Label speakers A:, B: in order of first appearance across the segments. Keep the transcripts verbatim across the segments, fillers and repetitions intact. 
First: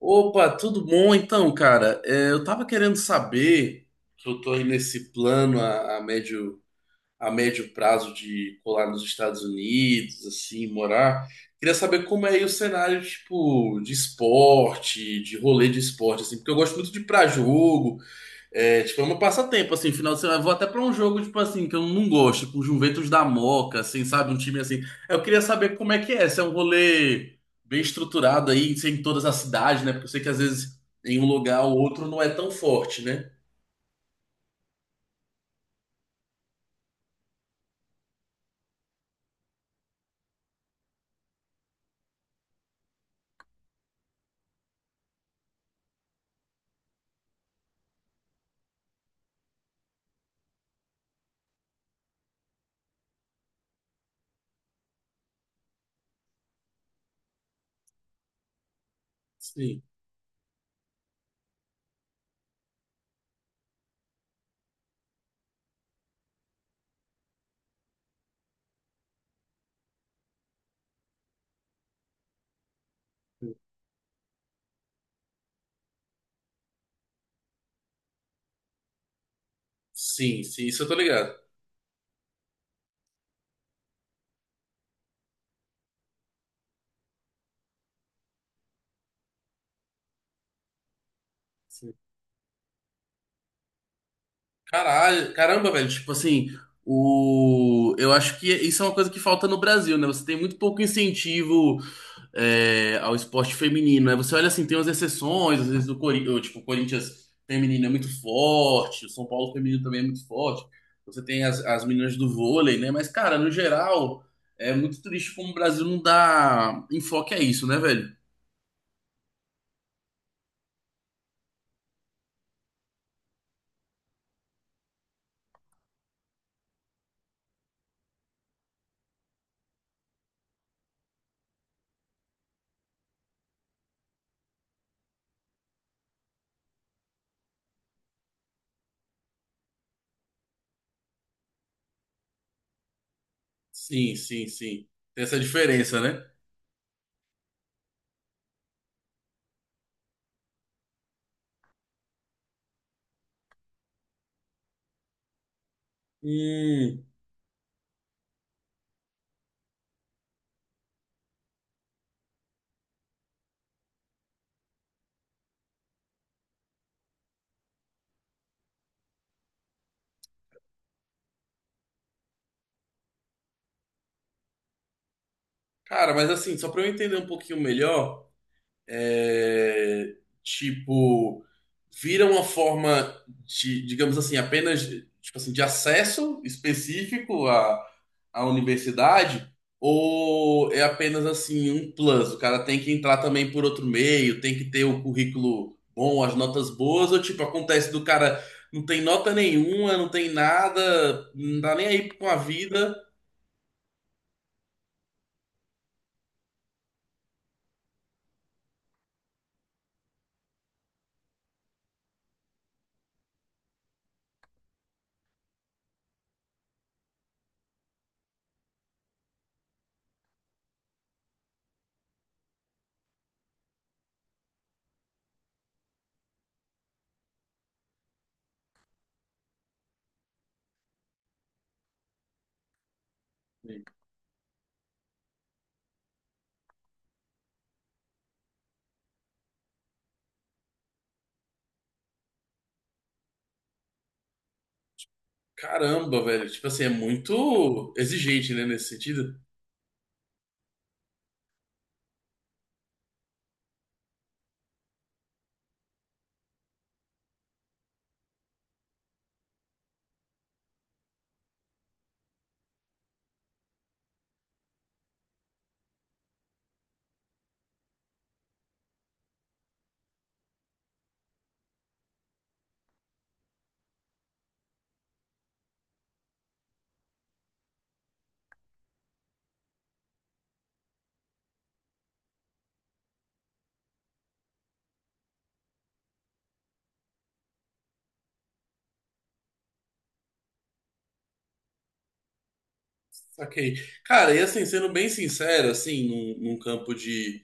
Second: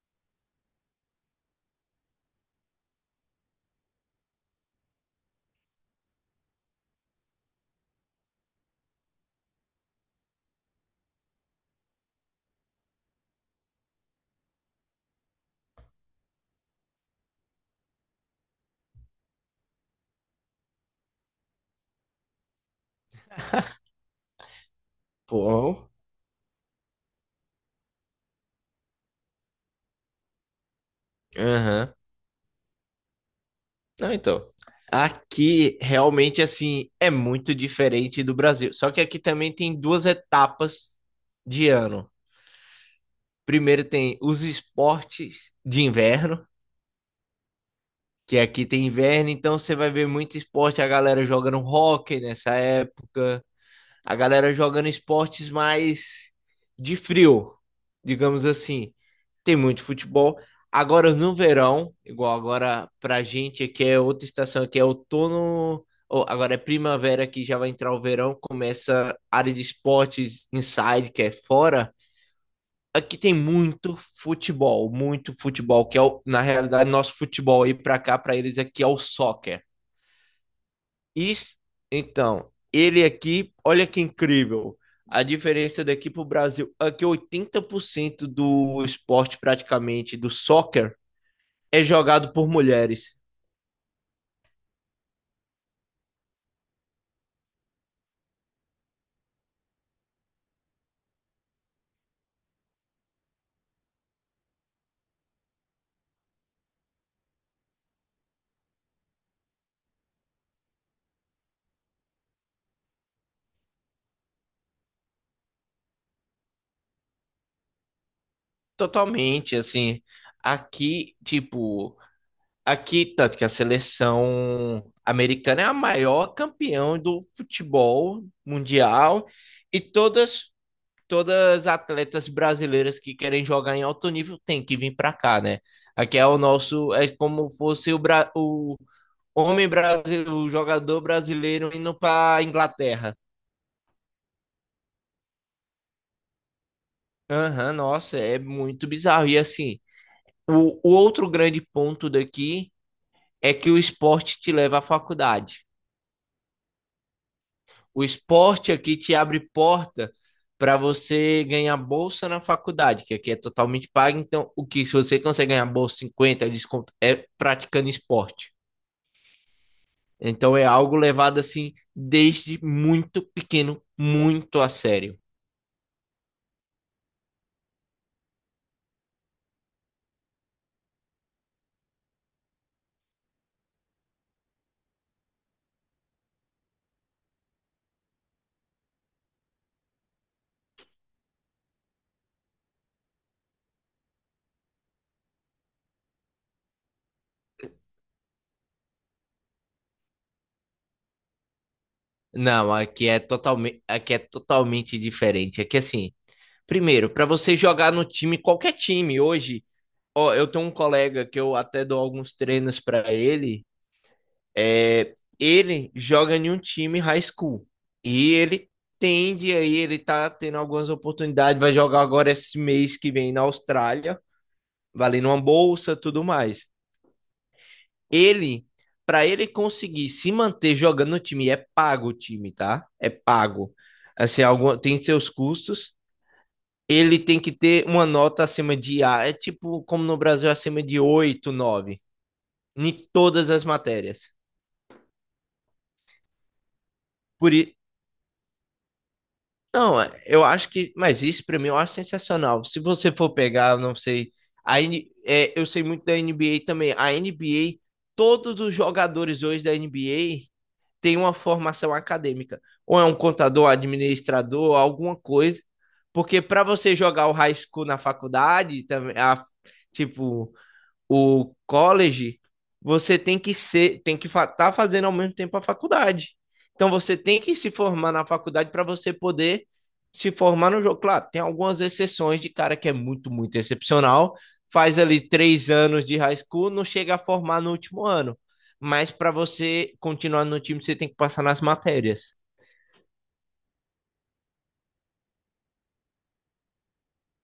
A: Opa, tudo bom? Então, cara, é, eu tava querendo saber que eu tô aí nesse plano a, a médio, a médio prazo de colar nos Estados Unidos, assim, morar. Queria saber como é aí o cenário, tipo, de esporte, de rolê de esporte, assim, porque eu gosto muito de ir pra jogo, é, tipo, é um passatempo, assim, final de semana. Eu vou até pra um jogo, tipo assim, que eu não gosto, tipo, Juventus da Moca, assim, sabe? Um time assim. Eu queria saber
B: Bom,
A: como é que é, se é um rolê bem estruturado aí, se é em todas as cidades, né? Porque eu sei que às vezes em um lugar ou
B: aham.
A: outro não é tão forte, né?
B: Não, então, aqui realmente assim é muito diferente do Brasil. Só que aqui também tem duas etapas de ano. Primeiro tem os esportes de inverno, que aqui tem inverno, então você vai ver muito esporte, a galera jogando hóquei nessa época, a galera jogando esportes mais de frio, digamos assim. Tem
A: Sim.
B: muito futebol. Agora no verão, igual agora pra gente aqui é outra estação, aqui é outono, ou agora é primavera que já vai entrar o verão, começa a área de esportes inside, que é fora. Aqui tem muito futebol, muito futebol, que é o, na realidade nosso futebol aí pra cá, pra eles aqui é o soccer.
A: Sim, sim, isso eu tô ligado.
B: Isso, então, ele aqui, olha que incrível. A diferença daqui para o Brasil é que oitenta por cento do esporte, praticamente, do soccer, é
A: Sim.
B: jogado por mulheres.
A: Caralho, caramba, velho, tipo assim, o... eu acho que isso é uma coisa que falta no Brasil, né? Você tem muito pouco incentivo é, ao esporte feminino, né? Você olha assim, tem umas exceções, às vezes o Corinthians, tipo, o Corinthians feminino é muito forte, o São Paulo feminino também é muito forte. Você tem as, as meninas do vôlei, né? Mas, cara, no geral, é muito triste como o Brasil não dá enfoque a isso, né, velho?
B: Totalmente, assim. Aqui, tipo, aqui, tanto que a seleção americana é a maior campeã do futebol mundial e todas todas as atletas brasileiras que querem jogar em alto nível têm que vir para cá, né? Aqui é o nosso, é como fosse o, Bra- o homem brasileiro, o jogador brasileiro indo para Inglaterra.
A: Sim, sim, sim. Tem essa diferença, né?
B: Aham, nossa, é muito bizarro. E assim, o, o outro grande ponto daqui é que o esporte te leva à faculdade.
A: Hum.
B: O esporte aqui te abre porta para você ganhar bolsa na faculdade, que aqui é totalmente paga. Então, o que se você consegue ganhar bolsa cinquenta, desconto é praticando esporte. Então é algo levado assim desde muito pequeno, muito a sério.
A: Cara, mas assim, só pra eu entender um pouquinho melhor. é, tipo, Vira uma forma de, digamos assim, apenas tipo assim, de acesso específico à, à universidade, ou é apenas assim um plus? O cara tem que entrar também por outro meio, tem que ter o currículo bom, as notas boas, ou tipo, acontece do cara não tem nota nenhuma, não tem nada, não tá nem aí com a
B: Não,
A: vida.
B: aqui é totalmente, aqui é totalmente diferente. Aqui assim, primeiro, para você jogar no time, qualquer time hoje, ó, eu tenho um colega que eu até dou alguns treinos para ele. É, ele joga em um time high school e ele tende aí, ele tá tendo algumas oportunidades, vai jogar agora esse mês que vem na Austrália, valendo uma bolsa, tudo mais. Ele, para ele conseguir se manter jogando no time, é pago o time, tá? É pago. Assim, algum, tem seus custos. Ele tem que ter uma nota acima de A, é tipo como no Brasil acima de oito, nove, em todas as matérias.
A: Caramba, velho, tipo assim, é
B: Por,
A: muito exigente, né, nesse sentido.
B: Não, é- eu acho que. Mas isso pra mim eu acho sensacional. Se você for pegar, eu não sei. A, N é, eu sei muito da N B A também. A N B A, todos os jogadores hoje da N B A têm uma formação acadêmica. Ou é um contador, administrador, alguma coisa. Porque pra você jogar o high school na faculdade, também, a- tipo, o college, você tem que ser, tem que estar tá fazendo ao mesmo tempo a faculdade. Então você tem que se formar na faculdade para você poder se formar no jogo. Claro, tem algumas exceções de cara que é muito, muito excepcional, faz ali três anos de high school, não chega a formar no último ano. Mas para você continuar no time, você tem que passar nas matérias.
A: Saquei. Cara, e assim, sendo bem sincero, assim, num, num campo de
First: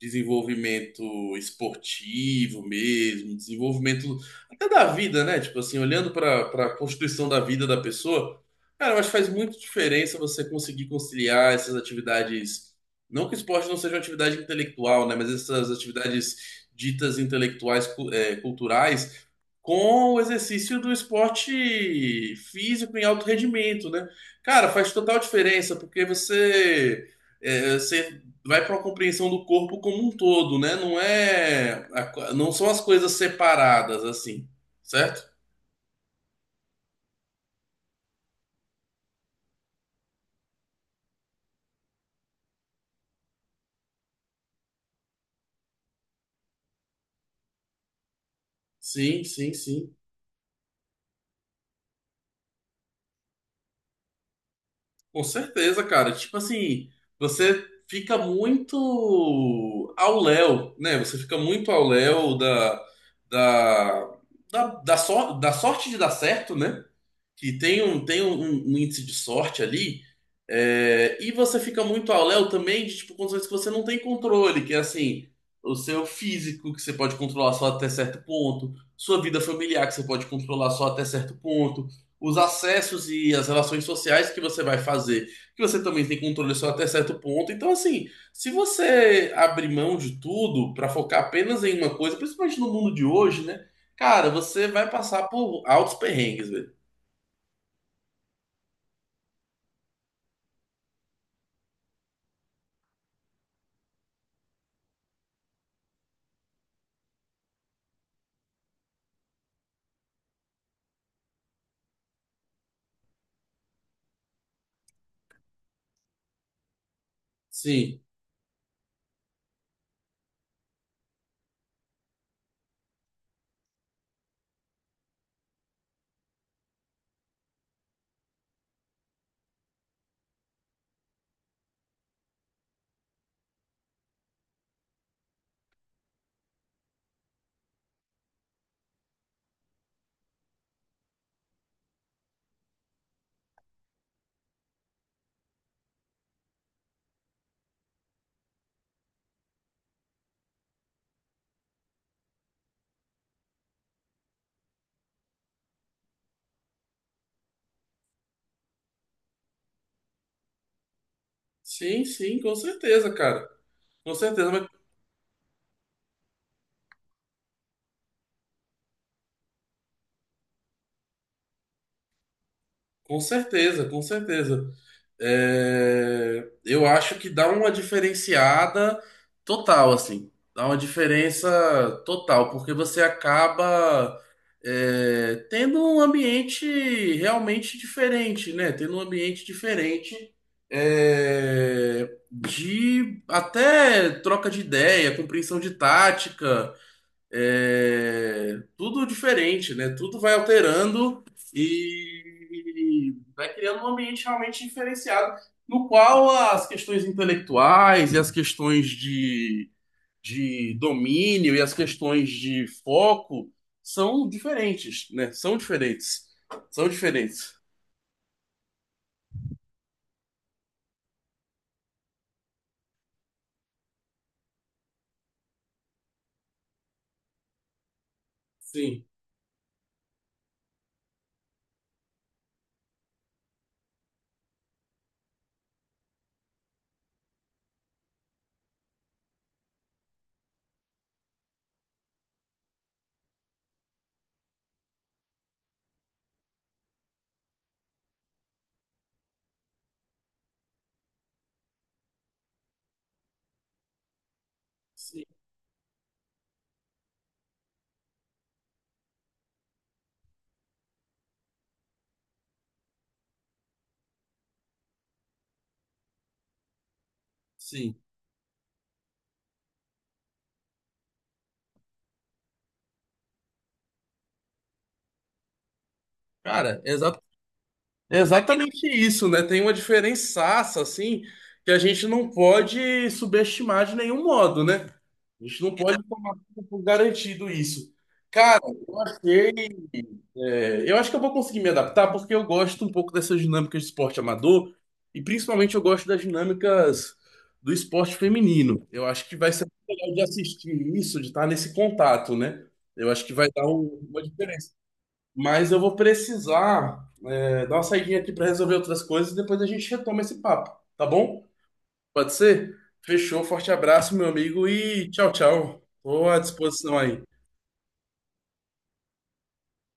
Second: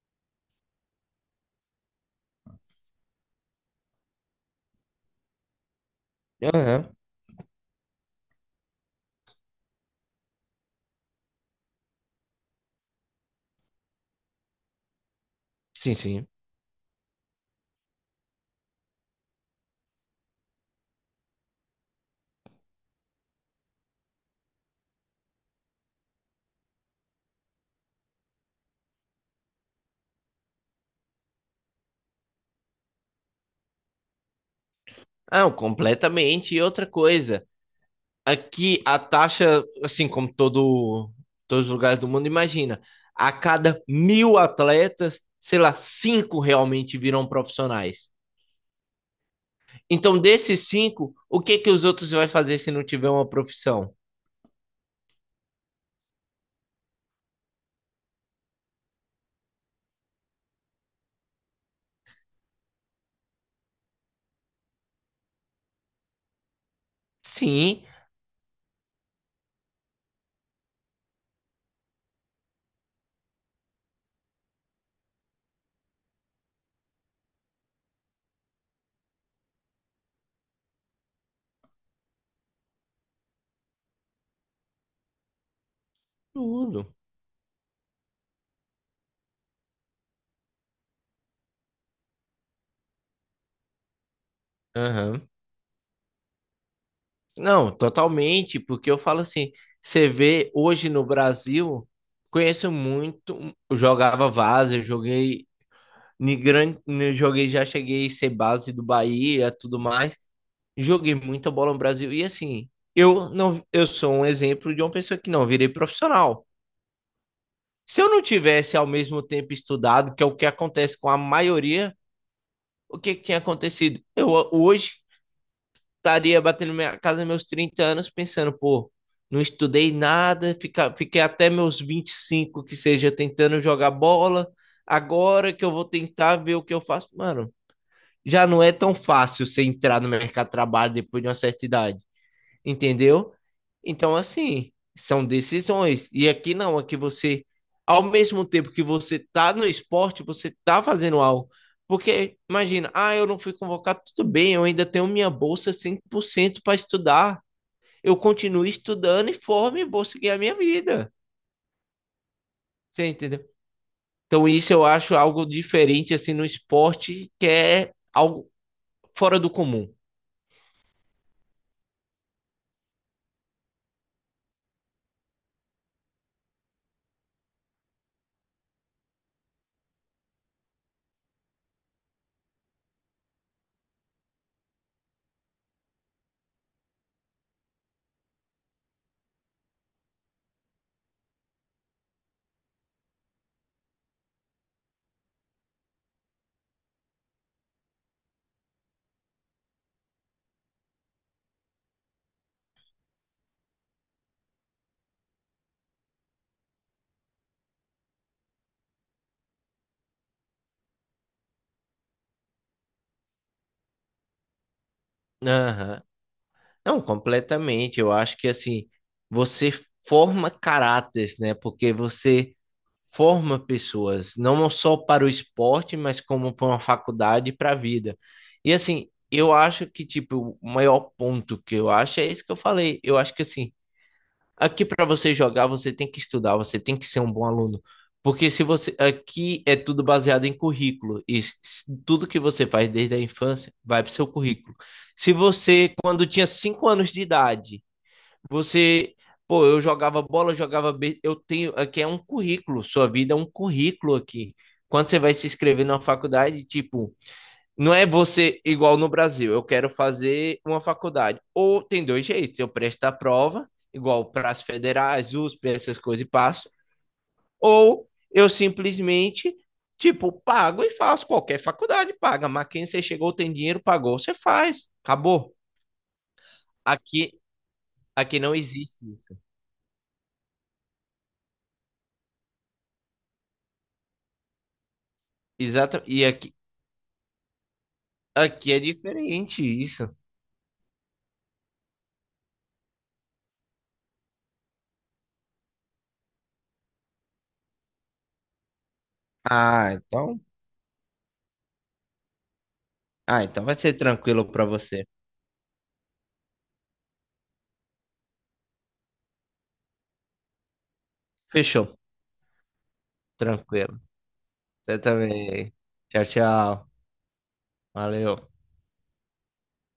A: desenvolvimento esportivo mesmo, desenvolvimento até da vida, né? Tipo assim, olhando para para
B: Aham.
A: constituição da vida da pessoa, cara, eu acho que faz muito diferença você conseguir conciliar essas atividades. Não que o esporte não seja uma atividade intelectual, né? Mas essas
B: Sim, sim.
A: atividades ditas intelectuais, cu- é, culturais com o exercício do esporte físico em alto rendimento, né? Cara, faz total diferença, porque você, é, você vai para uma compreensão do corpo como um todo, né? Não é, a co- não são as coisas separadas assim, certo?
B: Ah, completamente. E outra coisa. Aqui a taxa, assim como todo, todos os lugares do mundo, imagina, a cada mil atletas, sei lá, cinco realmente viram profissionais.
A: Sim, sim, sim.
B: Então, desses cinco, o que que os outros vai fazer se não tiver uma profissão?
A: Com certeza, cara. Tipo assim, você fica muito ao léu, né? Você fica muito ao léu da, da, da, da, sor- da sorte de dar certo, né? Que tem
B: Sim,
A: um, tem um, um um índice de sorte ali. É, e você fica muito ao léu também de tipo, condições que você não tem controle, que é assim, o seu físico, que você pode controlar só até certo ponto, sua vida familiar, que você pode controlar só até certo ponto, os acessos e as relações sociais que você vai fazer, que você também tem controle só até
B: tudo.
A: certo ponto. Então, assim, se você abrir mão de tudo para focar apenas em uma coisa, principalmente no mundo de hoje, né? Cara, você vai
B: Aham.
A: passar por altos perrengues, velho.
B: Não, totalmente, porque eu falo assim, você vê hoje no Brasil, conheço muito, eu jogava vaza, eu joguei, em grande, joguei, já cheguei a ser base do Bahia, tudo mais. Joguei muita bola no Brasil. E assim, eu não, eu sou um exemplo de uma pessoa que não virei profissional.
A: Sim,
B: Se eu não tivesse ao mesmo tempo estudado, que é o que acontece com a maioria, o que, que tinha acontecido? Eu hoje estaria batendo minha casa meus trinta anos pensando, pô, não estudei nada, fica, fiquei até meus vinte e cinco que seja tentando jogar bola. Agora que eu vou tentar ver o que eu faço, mano, já não é tão fácil você entrar no mercado de trabalho depois de uma certa idade. Entendeu? Então, assim, são decisões. E aqui não, aqui você, ao mesmo tempo que você tá no esporte, você tá fazendo algo. Porque, imagina, ah, eu não fui convocado, tudo bem, eu ainda tenho minha bolsa cem por cento para estudar. Eu continuo estudando e formo e vou seguir a minha vida.
A: sim, sim, com
B: Você
A: certeza,
B: entendeu?
A: cara. Com
B: Então,
A: certeza, mas
B: isso eu acho algo diferente, assim, no esporte, que é algo fora do comum.
A: com certeza, com certeza. É, eu acho que dá uma diferenciada total, assim. Dá uma diferença total, porque você acaba é, tendo um ambiente realmente diferente, né? Tendo um ambiente diferente, é, de até troca de ideia, compreensão de tática. É, tudo diferente, né? Tudo vai alterando e vai criando um ambiente realmente diferenciado, no qual as questões intelectuais e as questões de, de domínio e as questões de foco são diferentes, né? São
B: Aham.
A: diferentes. São
B: Não,
A: diferentes.
B: completamente. Eu acho que assim, você forma caráteres, né? Porque você forma pessoas, não só para o esporte, mas como para uma faculdade e para a vida. E
A: Sim,
B: assim, eu acho que tipo, o maior ponto que eu acho é isso que eu falei. Eu acho que assim, aqui para você jogar, você tem que estudar, você tem que ser um bom aluno. Porque se você aqui é tudo baseado em currículo e s- tudo que você faz desde a infância vai para o seu currículo. Se você, quando tinha cinco anos de idade, você, pô, eu jogava bola, eu jogava, be- eu tenho, aqui é um currículo, sua vida é um currículo aqui. Quando você
A: sim,
B: vai se inscrever numa faculdade, tipo, não é você igual no Brasil, eu quero fazer uma faculdade. Ou tem dois jeitos, eu presto a prova, igual para as federais, U S P, essas coisas e passo,
A: sim.
B: ou eu simplesmente, tipo, pago e faço. Qualquer faculdade paga, mas quem você chegou, tem dinheiro, pagou, você faz, acabou.
A: Cara,
B: Aqui,
A: é
B: aqui não
A: exatamente
B: existe
A: isso,
B: isso.
A: né? Tem uma diferençaça, assim, que a gente não pode subestimar de nenhum modo, né? A gente não pode
B: Exato, e
A: tomar
B: aqui,
A: tudo por garantido isso. Cara,
B: aqui é
A: eu achei.
B: diferente isso.
A: É, eu acho que eu vou conseguir me adaptar, porque eu gosto um pouco dessas dinâmicas de esporte amador, e principalmente eu gosto das dinâmicas do esporte feminino. Eu acho que vai ser
B: Ah,
A: muito legal de
B: então,
A: assistir isso, de estar nesse contato, né? Eu acho que
B: ah,
A: vai
B: então
A: dar
B: vai ser
A: um- uma
B: tranquilo para
A: diferença.
B: você.
A: Mas eu vou precisar. É, dá uma saidinha aqui para resolver outras coisas e depois a gente retoma esse papo, tá bom?
B: Fechou,
A: Pode ser? Fechou, forte
B: tranquilo.
A: abraço, meu amigo,
B: Você
A: e tchau,
B: também.
A: tchau.
B: Tchau,
A: Estou à
B: tchau.
A: disposição aí.
B: Valeu.